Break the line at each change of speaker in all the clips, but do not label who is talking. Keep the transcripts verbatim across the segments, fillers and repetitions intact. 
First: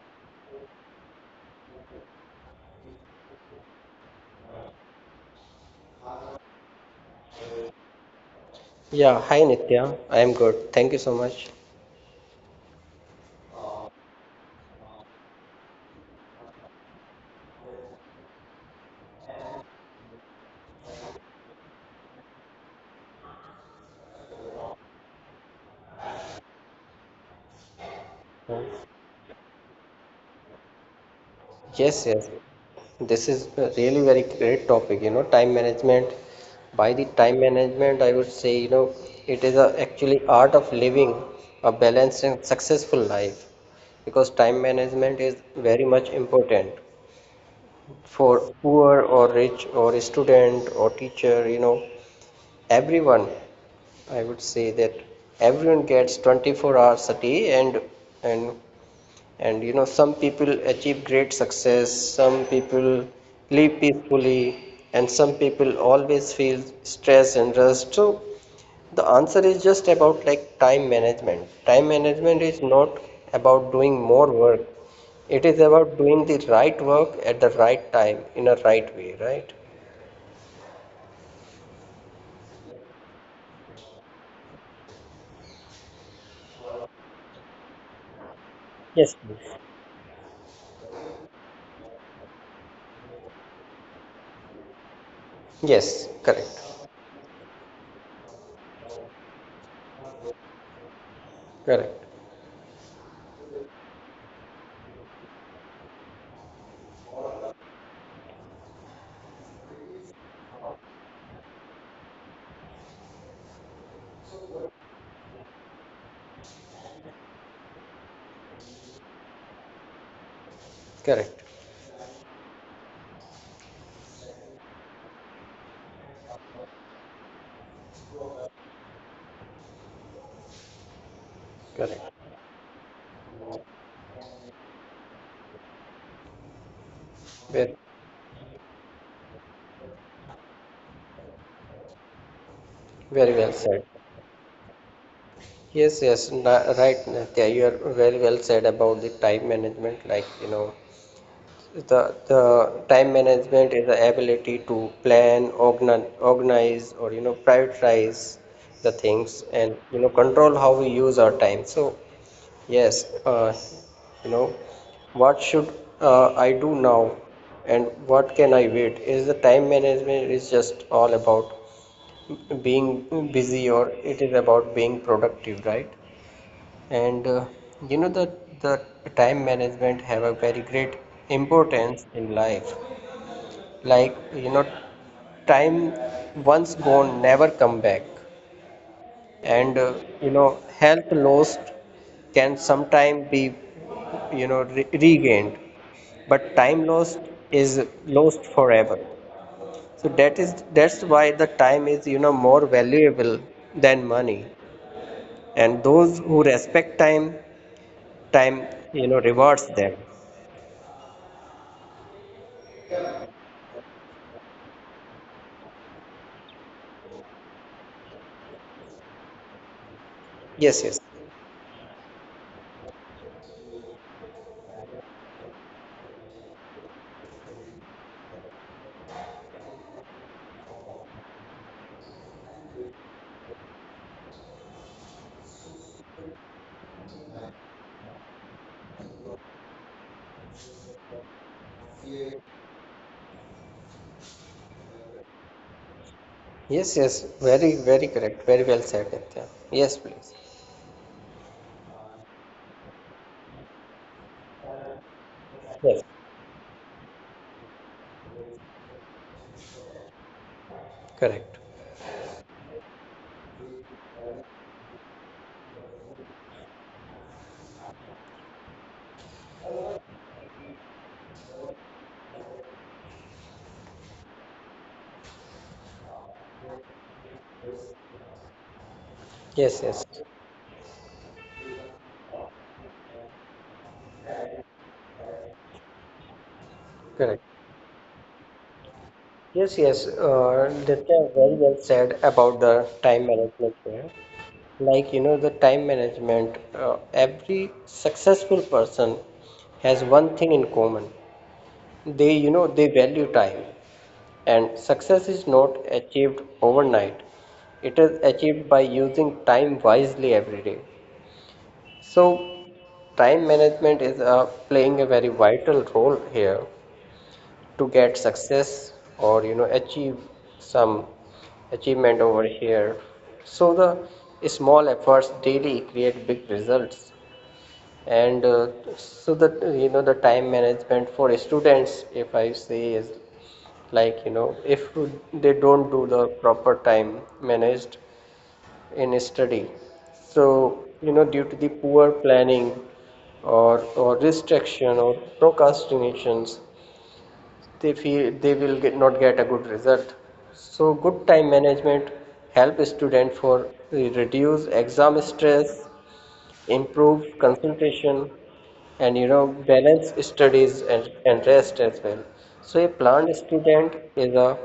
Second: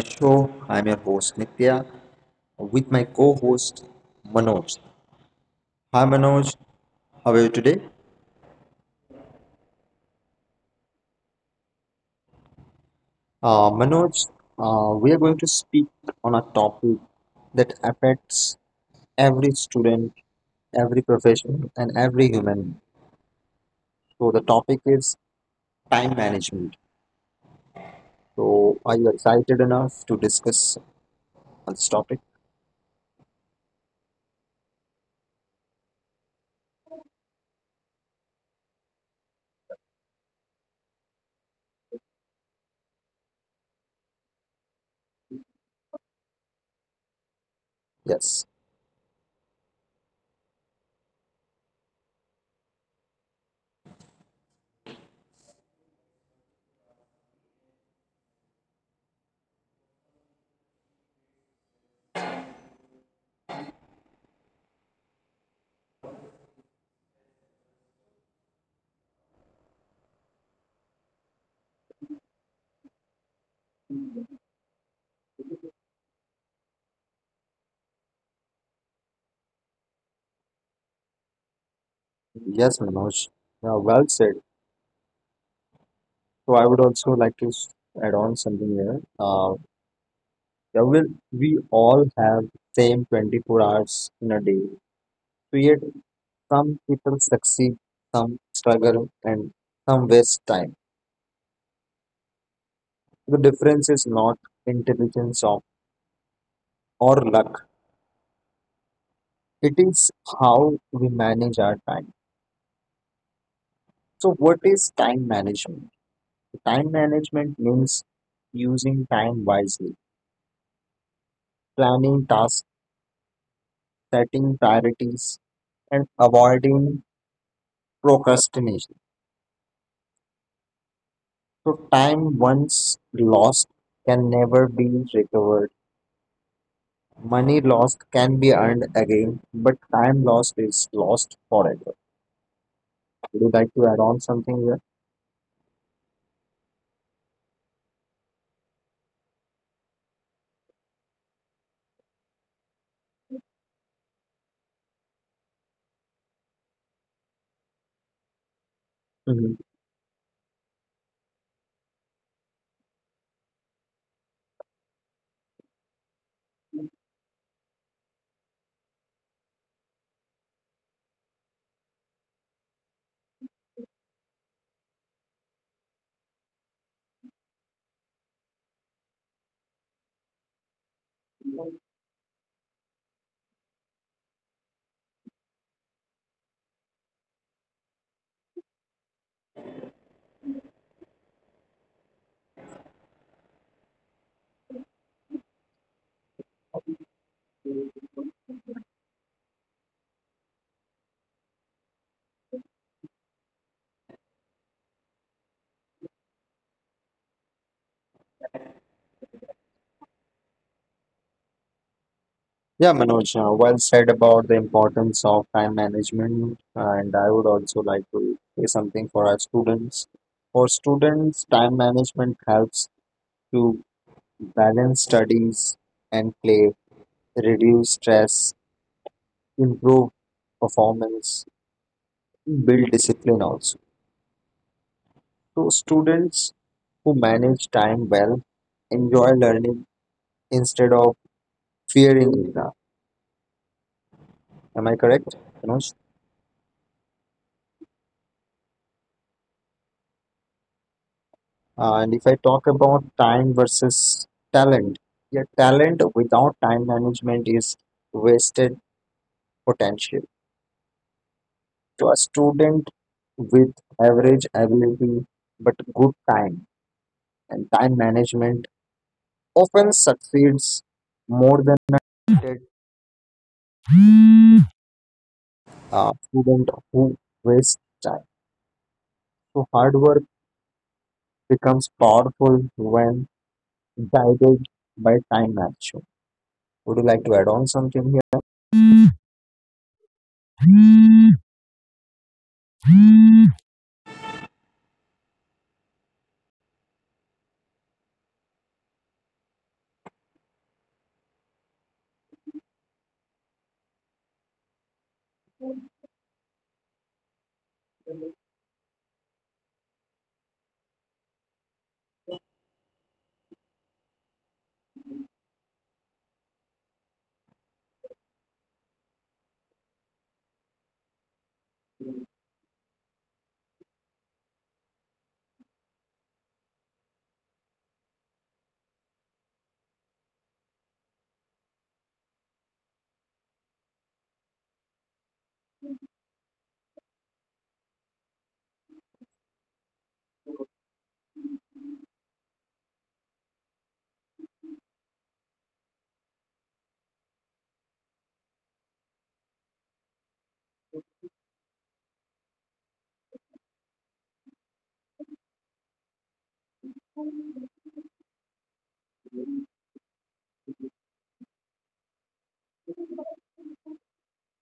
show. I'm your host Nitya with my co-host Manoj. Hi Manoj, how are you today?
Yeah, hi Nitya. I am good. Thank you so much.
Uh, Manoj, uh, we are going to speak on a topic that affects every student, every profession, and every human. So the topic is time management. So are you excited enough to discuss on this
Yes,
topic?
yes. This is a really very great topic, you know, time management. By the time management, I would say, you know, it is a, actually art of living a balanced and successful life because time management is very much important for
Yes.
poor or rich or student or teacher, you know, everyone. I would say that everyone gets twenty-four hours a day, and and and you know some people achieve great success, some people live peacefully, and some people always feel stress and rust. So the answer is just about like time management. Time management is not about doing more work, it is about doing the right work at the right time in a right way, right?
Yes, Manoj. Yeah, well said. So I would also like to s- add on something here.
Yes, please.
Uh, Yeah, well, we all have same twenty-four hours in a day. So yet
Yes, correct,
some people succeed, some struggle, and some waste time.
correct,
The difference is not intelligence of, or luck. It is how we manage our time. So what is time management? Time management means using time wisely,
correct,
planning tasks, setting priorities, and avoiding procrastination. So
correct.
time once lost can never be recovered. Money
Very,
lost can be earned again, but time lost is lost forever.
very
Would
well
you like
said.
to add on something here?
Yes, yes, na- right, Nitya, you are very well said about the time management. Like, you know, the the time management is the ability to plan, organize, organize, or you know prioritize the things
Mhm.
and you know control how we use our time. So yes, uh, you know, what should uh, I do now and what can I wait, is the time management is just all about being busy, or it is about being productive, right? And uh, you know that the time management have a very great importance in life. Like you know, time once gone never come back. And uh, you know, health lost can sometime be, you know, re- regained, but time lost is lost forever. So that is that's why the time is, you know, more valuable than money. And those who respect time, time you know, rewards them.
Yeah, Manoj, uh, well said about the importance of time management, and I would also like to say something for our students. For
Yes, yes.
students, time management helps to balance studies and play, reduce stress, improve performance, build discipline also. So, students who manage time well enjoy learning instead of fearing it. Am I correct, Manoj?
Yes, yes. Very, very correct. Very well said, Nitya. Yes, please.
Uh, And if I talk about time versus talent, yeah,
Yes.
talent without time management is wasted potential.
Correct.
To a student with average ability but good time and time management often succeeds more than a uh, student who wastes time. So
Yes, yes.
hard work becomes powerful when guided by time management. Would you like
Correct.
to add on something here?
Yes, yes, uh, Ditya, very well said about the time management here. Like, you know, the time management, uh, every successful person has one thing in common. They, you know, they value time. And success is not achieved overnight. It is achieved by using time wisely every day. So, time management is uh, playing a very vital role here to get success or you know achieve some achievement over here. So the small efforts daily create big results. And uh, so that you know the time management for students, if I say, is like you know, if they don't do the proper time managed in study, so you know due to the poor planning or or restriction or procrastinations, they feel they will get, not get a good result. So good time management help student for reduce exam stress, improve concentration, and you know balance studies and, and rest as well. So a planned student is a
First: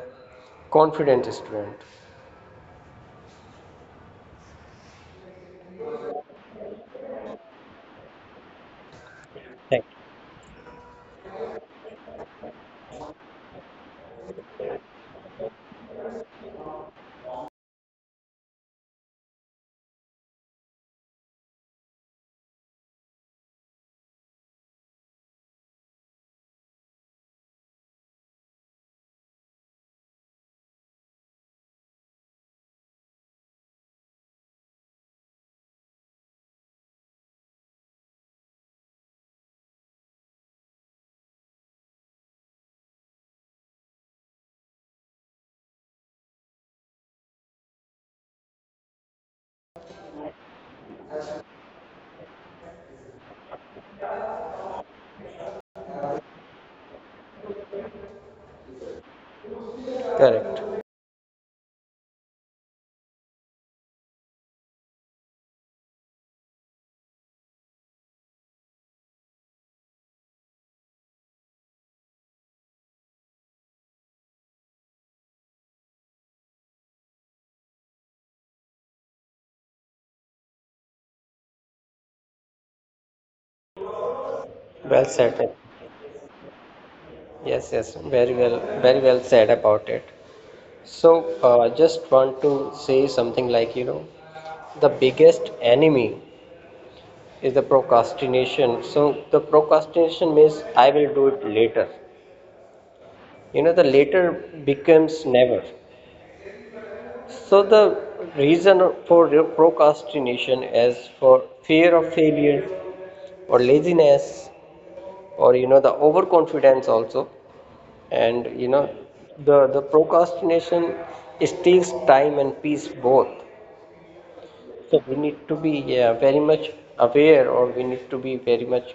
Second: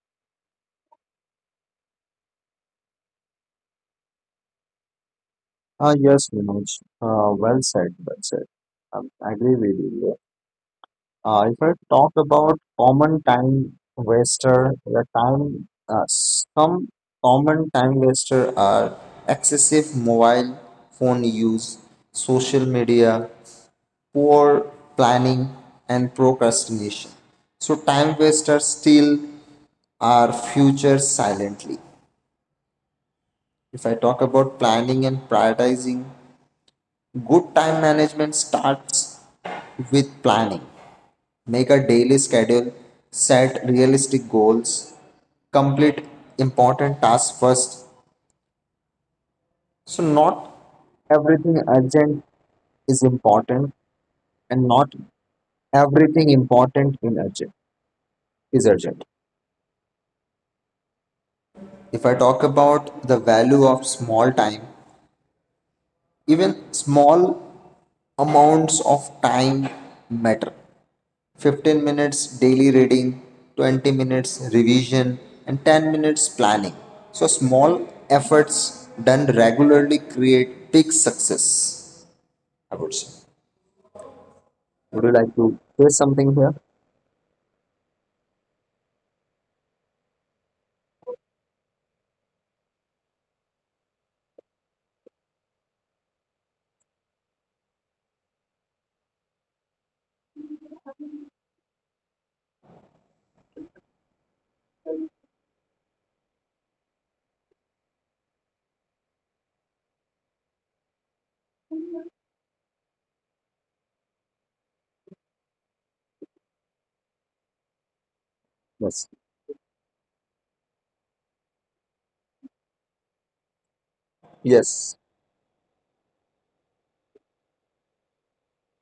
confident student.
Uh, yes, Manoj. Uh, well said, well said. Um, I agree with
Correct.
you here. Uh, if I talk about common time waster, the time uh, some common time waster are excessive mobile phone use, social media, poor planning, and procrastination. So time wasters steal our future silently. If I talk about planning and prioritizing, good time management starts with planning. Make a daily schedule, set realistic goals, complete important tasks first. So, not everything urgent is important, and not everything important in urgent is urgent.
Correct.
If I talk about the value of small time, even small amounts of time matter. fifteen minutes daily reading, twenty minutes revision, and ten minutes planning. So, small efforts done regularly create big success, I would say.
Well
Would you like
said.
to say something here?
Yes, yes, very well, very well said about it. So uh, I just want to say something like, you know, the biggest enemy is the procrastination. So the procrastination means I will do it later. You know, the later becomes never. So the reason for re- procrastination is for fear of failure or laziness or you know the overconfidence also. And you know
Yes.
the the procrastination steals time and peace both. So
Yes.
we need to be, yeah, very much aware, or we need to be very much,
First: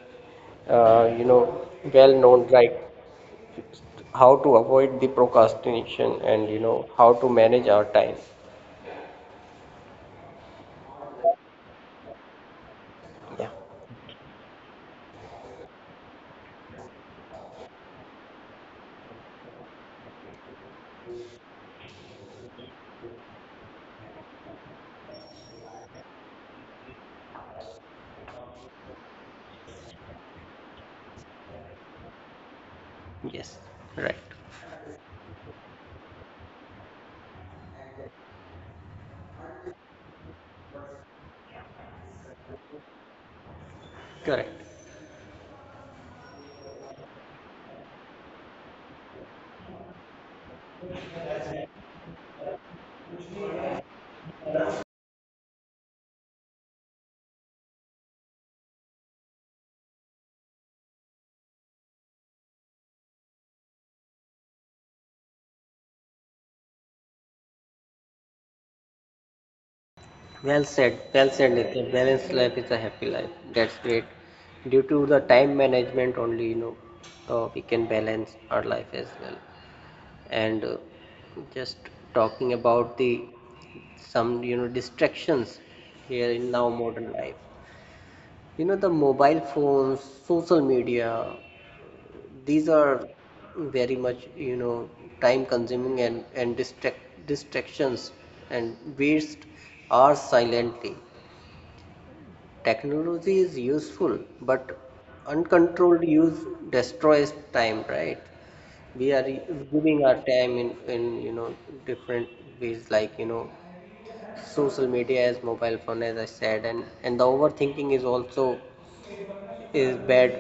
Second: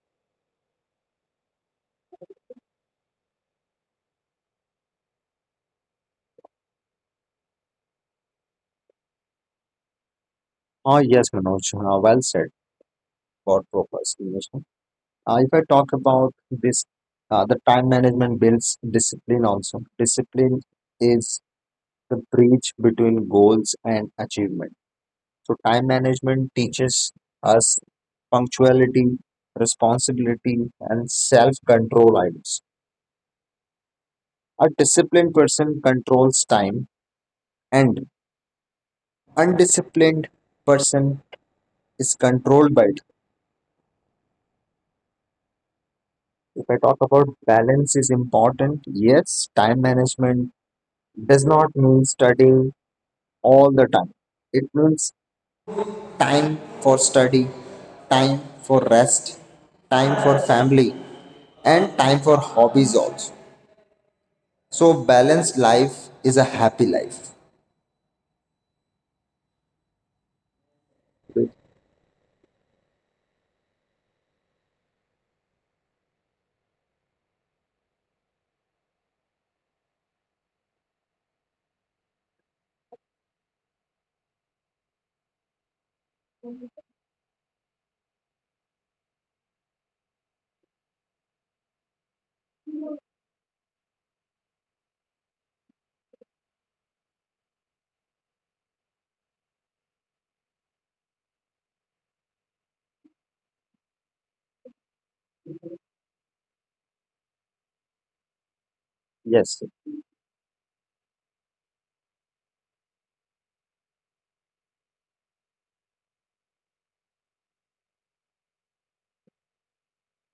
uh, you know, well known, like how to avoid the procrastination and you know how to manage our time.
Oh, yes, Manoj. Uh, well said.
Yeah.
God purpose. Uh, if I talk about this, uh, the time management builds discipline also. Discipline is the bridge between goals and achievement. So time management teaches us punctuality, responsibility, and self-control items.
Yes, right,
A disciplined person controls time, and undisciplined person is controlled by it.
correct.
If I talk about balance is important, yes, time management does not mean studying all the time. It means time for study, time for rest, time for family, and time for hobbies also. So, balanced life is a happy life.
Well said, well said, Nitya. Balanced life is a happy life. That's great. Due to the time management only, you know, uh, we can balance our life as well. And uh, just talking about the some, you know, distractions here in now modern life. You know, the mobile phones, social media, these are very much you know time consuming and and distract distractions and waste hours silently. Technology is useful, but uncontrolled use destroys time, right? We are
Yes.
giving our time in, in you know different ways like you know social media as mobile phone, as I said, and, and the overthinking is also is bad.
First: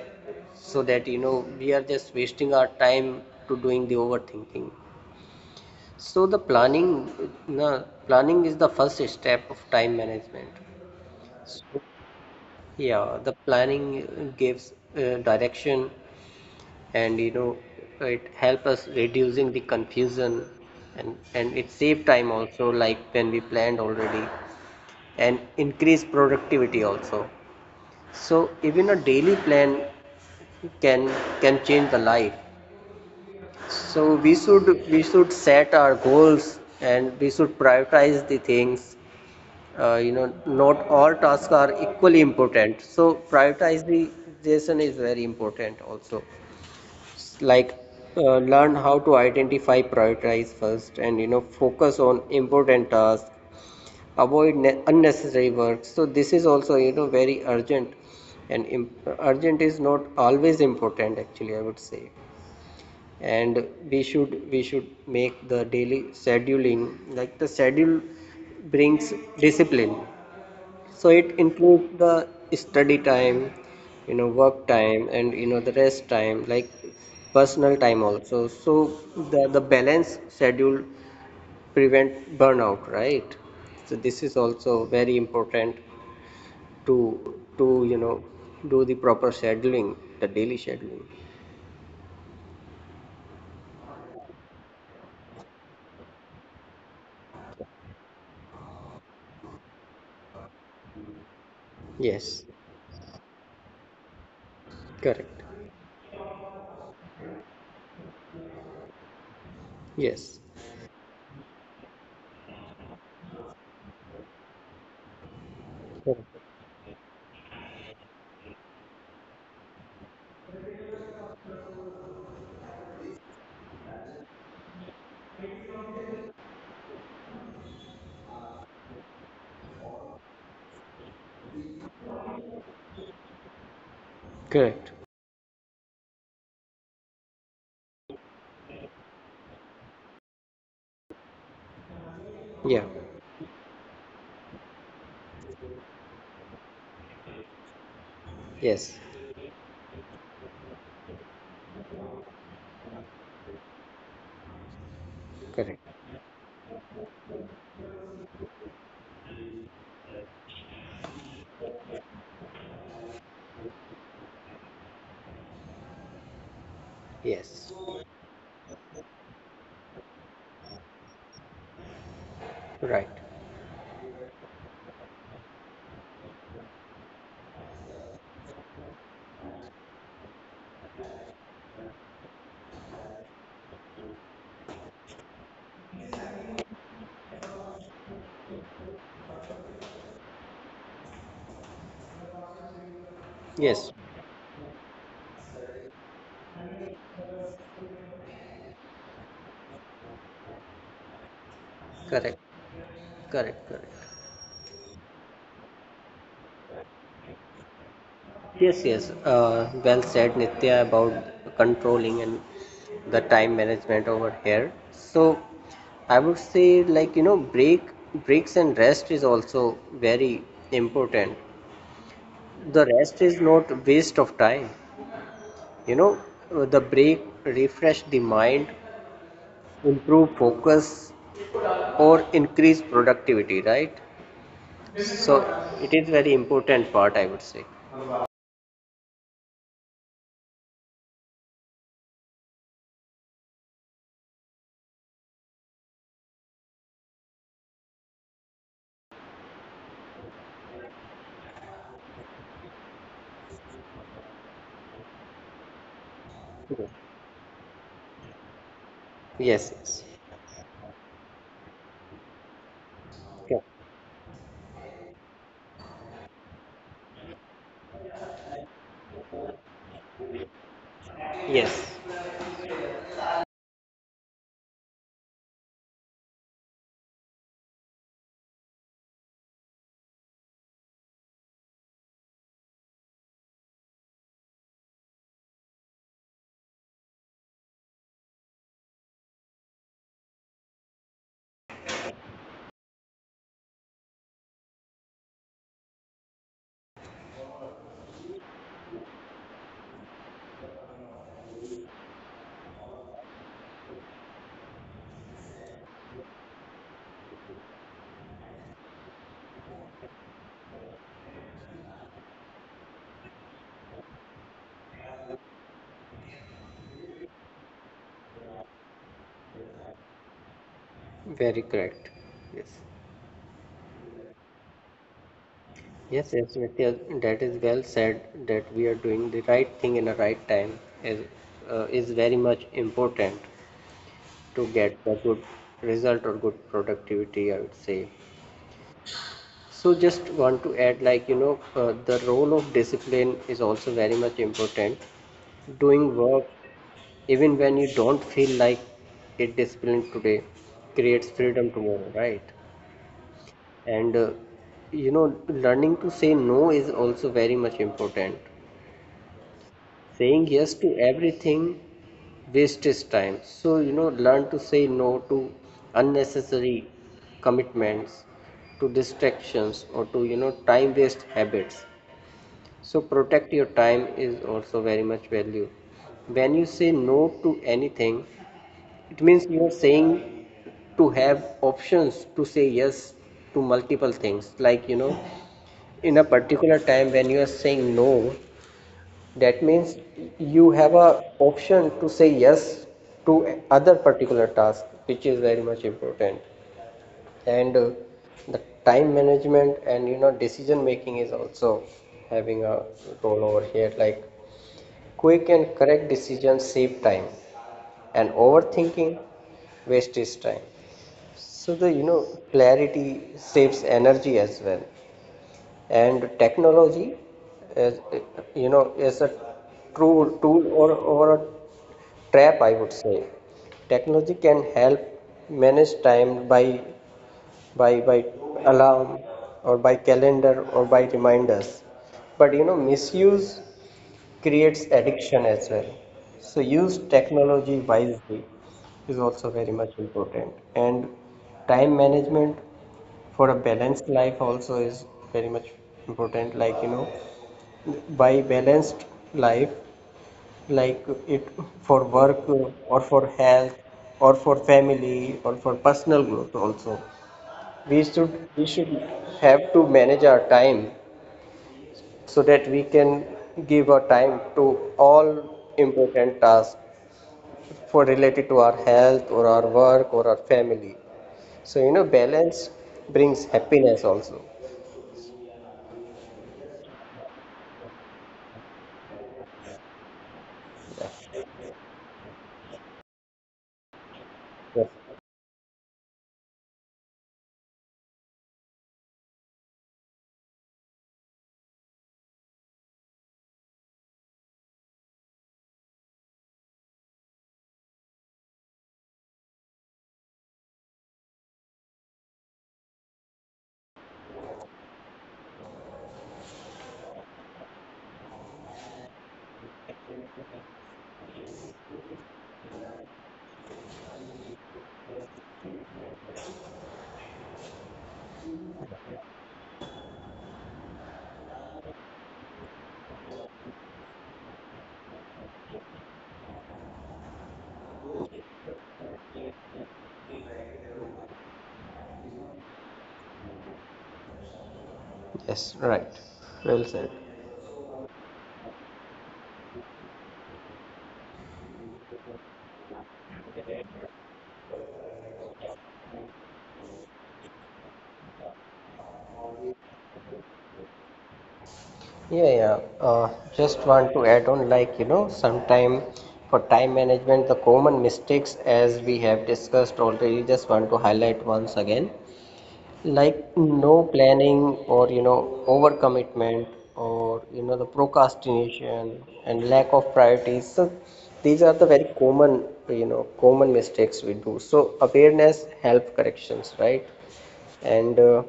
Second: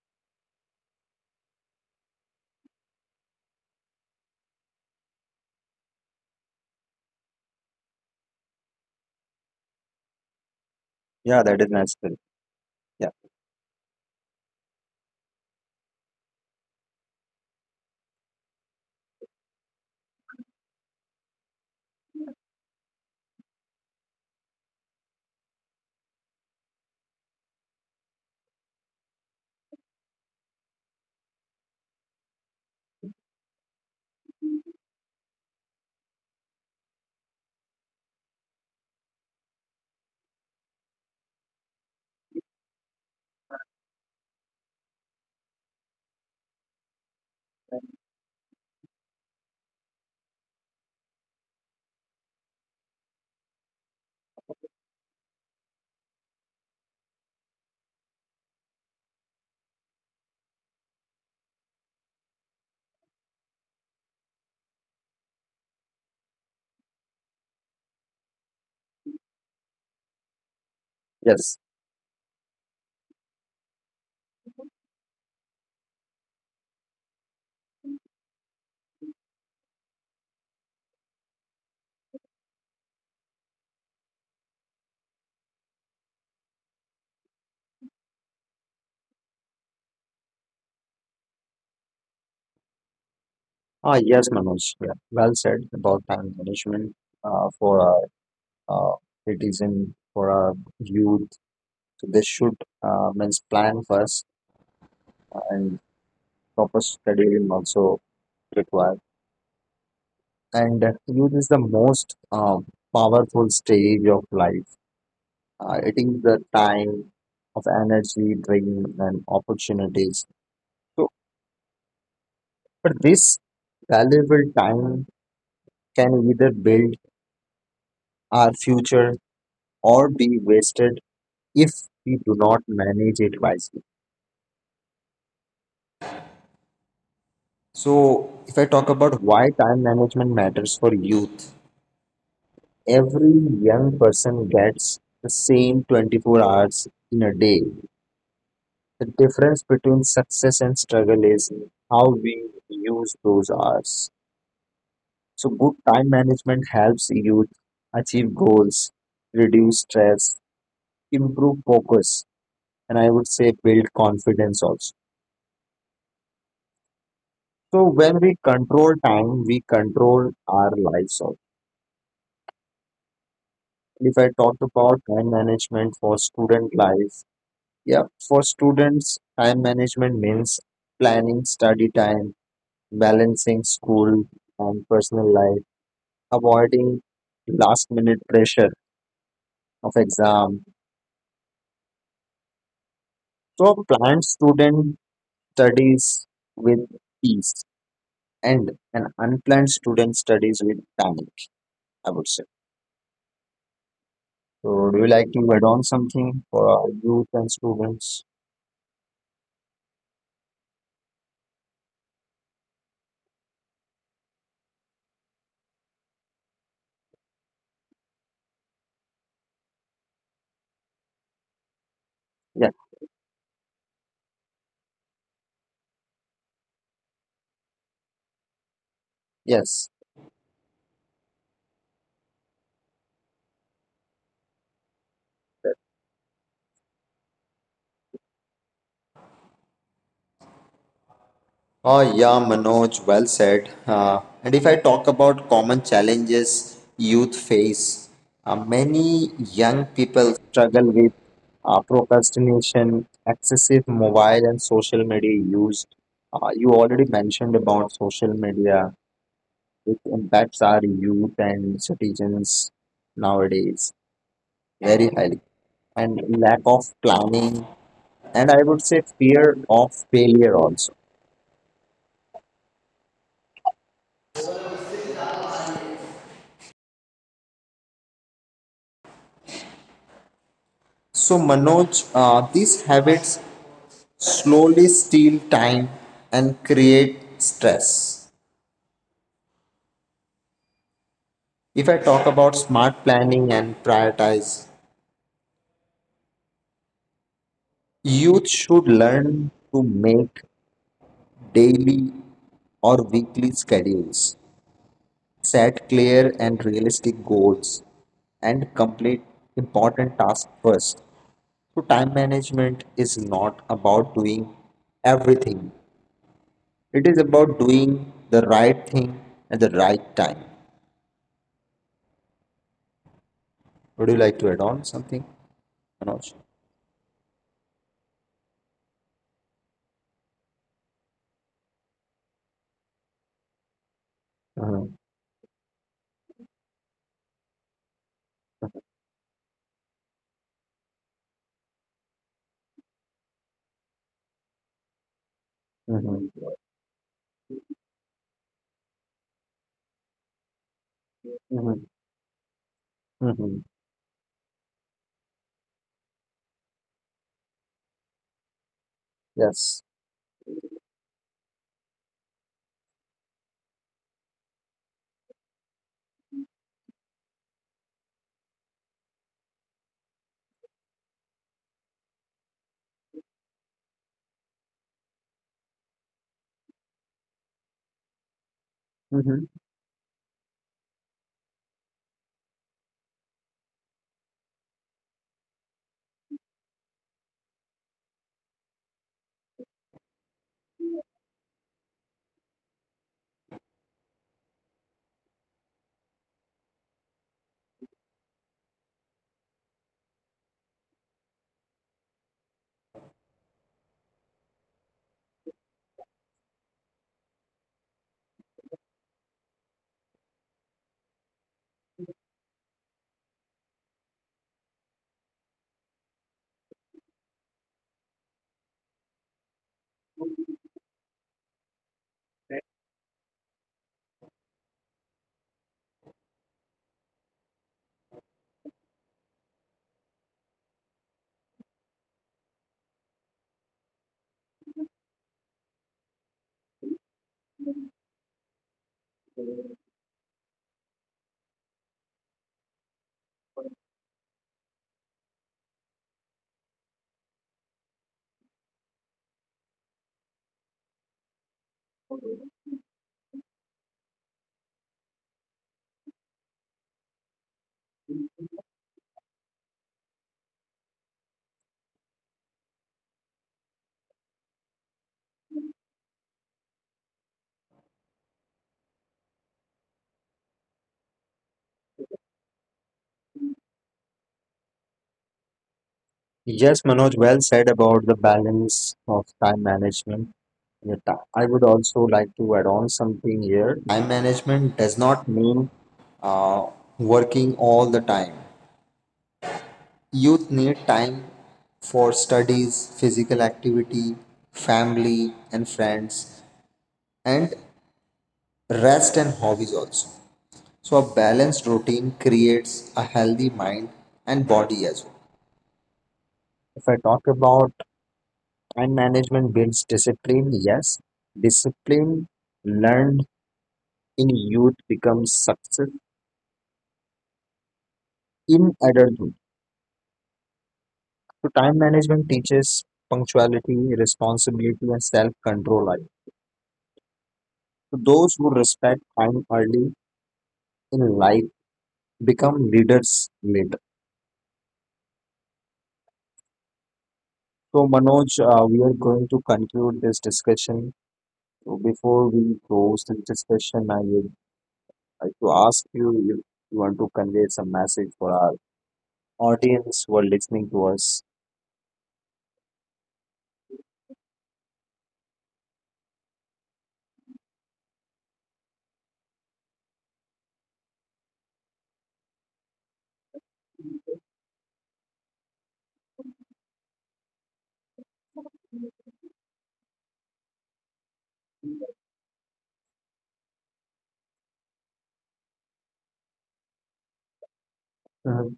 So that you know we are just wasting our time to doing the overthinking. So the planning, na, planning is the first step of time management.
Yeah, that is necessary. Yeah.
Yeah, the planning gives uh, direction, and you know it help us reducing the confusion, and and it save time also like when we planned already, and increase productivity also. So even a daily plan can can change the life. So we should we should set our goals and we should prioritize the things. Uh, you know, not all tasks are equally important, so prioritization is very important also. Like uh, learn how to identify prioritize first and you know focus on important tasks, avoid ne- unnecessary work. So this is also you know very urgent, and imp- urgent is not always important, actually, I would say. And we should we should make the daily scheduling, like the schedule brings discipline. So it
Yes.
includes the study time, you know, work time, and you know the rest time, like personal time also. So the the balance schedule prevent burnout, right? So this is also very important to to you know do the proper scheduling, the daily scheduling.
Ah, yes, Manoj. Yeah. Well said about time management uh, for our uh, citizen, for our youth. So they
Yes,
should uh, means plan first
correct.
and proper scheduling also required.
Yes.
And uh, youth is the most uh, powerful stage of life. Uh, it is the time of energy, dream, and opportunities. So, But this valuable time can either build our future or be wasted if we do not manage it wisely.
Correct.
So, if I talk about why time management matters for youth,
Yeah.
every young person gets the same twenty-four hours in a day.
Yes.
The difference between success and struggle is how we use those hours. So, good
Correct.
time management helps youth achieve goals, reduce stress, improve focus, and I would say build confidence also.
Yes.
So when we control time, we control our lives also.
Right.
If I talk about time management for student life, yeah, for students, time management means planning study time, balancing school and personal life, avoiding last minute pressure of exam. So
Yes.
planned student studies with peace and an unplanned student studies with panic, I would say.
Correct. Correct. Correct.
So, do you like to add on something for our youth and students?
Yes. Yes. Uh, well said, Nitya, about controlling and the time management over here. So, I would say like you know break breaks and rest is also very important.
Yeah.
The rest is not waste of time. You know, uh, the break refresh the mind,
Yes.
improve focus, or increase productivity, right? So it is very important part, I would say.
Oh, yeah, Manoj, well said. Uh, and if I talk about common challenges youth face, uh, many young people struggle with uh, procrastination, excessive mobile and social media use. Uh, you already mentioned about social media,
Yes,
which
yes.
impacts our youth and citizens
Yeah.
nowadays very highly, and lack of planning and I would say fear of failure also.
Yes.
So, Manoj, uh, these habits slowly steal time and create stress. If I talk about smart planning and prioritize, youth should learn to make daily or weekly schedules, set clear and realistic goals, and complete important tasks first. So, time management is not about doing everything. It is about doing the right thing at the right time.
Very correct. Yes.
Would you like to add on something, Manoj?
Yes, yes, Nitya, that is well said that we are doing the right thing in the right time is uh, is very much important to
Mm-hmm.
get a good result or good productivity, I would say. So just want to add like you know, uh, the role of discipline is also very much important. Doing
Mm-hmm.
work even when you don't feel like it, discipline today creates freedom
Mm-hmm.
tomorrow, right?
Mm-hmm.
And uh, you know, learning to say no is also very much important.
Yes.
Saying yes to everything wastes time. So, you know, learn to say no to unnecessary commitments, to distractions, or to, you know, time waste habits. So protect your time is also very much value. When you say no to anything, it
Mm-hmm.
means you are saying to have options to say yes to multiple things. Like you know, in a particular time when you are saying no, that means you have a option to say yes to other particular task, which is very much important. And uh, the time management and you know decision making is also having a role over here. Like quick and correct decisions save time, and overthinking wastes time. So the you know clarity saves energy as well. And technology is, you know, is a true tool, or, or a trap, I would say. Technology can help manage time by by by alarm or by calendar or by reminders, but you know misuse creates addiction as well. So use technology wisely is also very much important. And time management for a balanced life also is very much important. Like you know, by balanced life, like it for work or for health or for family or for personal growth also. We should we should have to manage our time so that we can give our time to all important tasks for related to our health or our work or our family. So you know balance brings happiness also.
Yes, Manoj, well said about the balance of time management. Yeah, ti- I would also like to add on something here. Time management does
Yes,
not mean uh, working all the time. Youth need time for studies, physical activity, family, and friends. And rest and hobbies also. So a balanced routine creates a healthy mind and body as well. If I talk about time management builds discipline, yes, discipline learned in youth becomes success in adulthood. So time management teaches punctuality, responsibility, and self-control, I think. So those who respect time early in life become leaders later.
yes, right, well said.
So Manoj, uh, we are going to conclude this discussion. So before we close this discussion, I would like to ask you if you want to convey some message for our audience who are listening to us.
Yeah, yeah, uh, just want to add on like you know sometime for time management the common mistakes as we have discussed already, just want to highlight once again, like no planning or you know overcommitment or you know the procrastination and lack of priorities. So these are the very common, you know, common mistakes we do. So awareness help corrections, right? And
Uh,
uh,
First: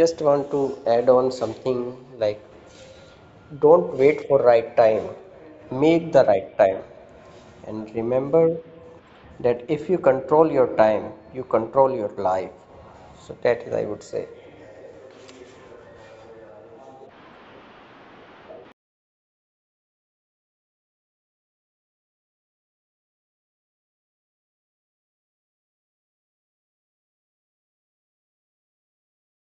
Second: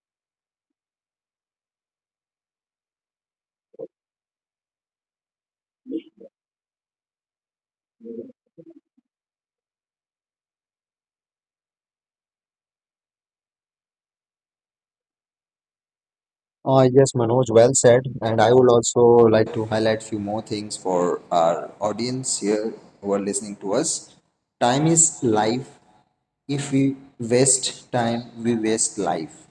just want to add on something like don't wait for right time, make the right time. And remember that if you control your time, you control your life. So that is, I would say.
Uh, yes, Manoj, well said. And I would also like to highlight few more things for our audience here who are listening to us. Time is life. If we waste time, we waste life.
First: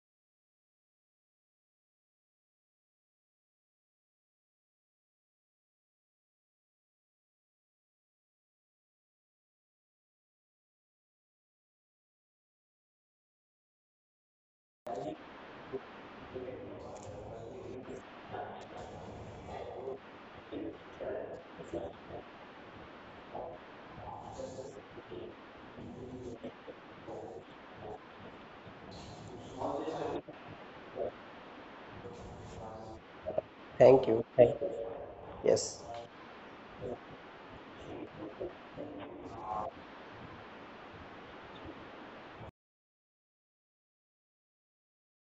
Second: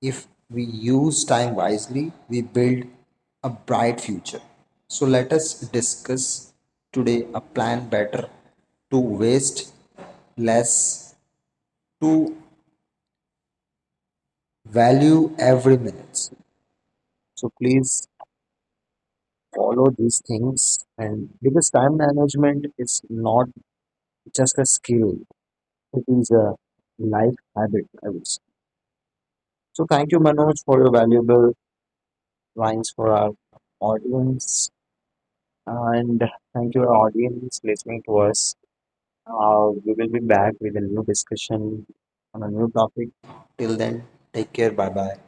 If we use time wisely, we build a bright future. So let us discuss today a plan better to waste less, to value every minute. So please follow these things and because time management is not just a skill, it is a life habit, I would say. So thank you, Manoj, for your valuable lines for our
Thank you. Thank you.
audience.
Yes.
And thank you, audience, listening to us. Uh, we will be back with a new discussion on a new topic. Till take bye.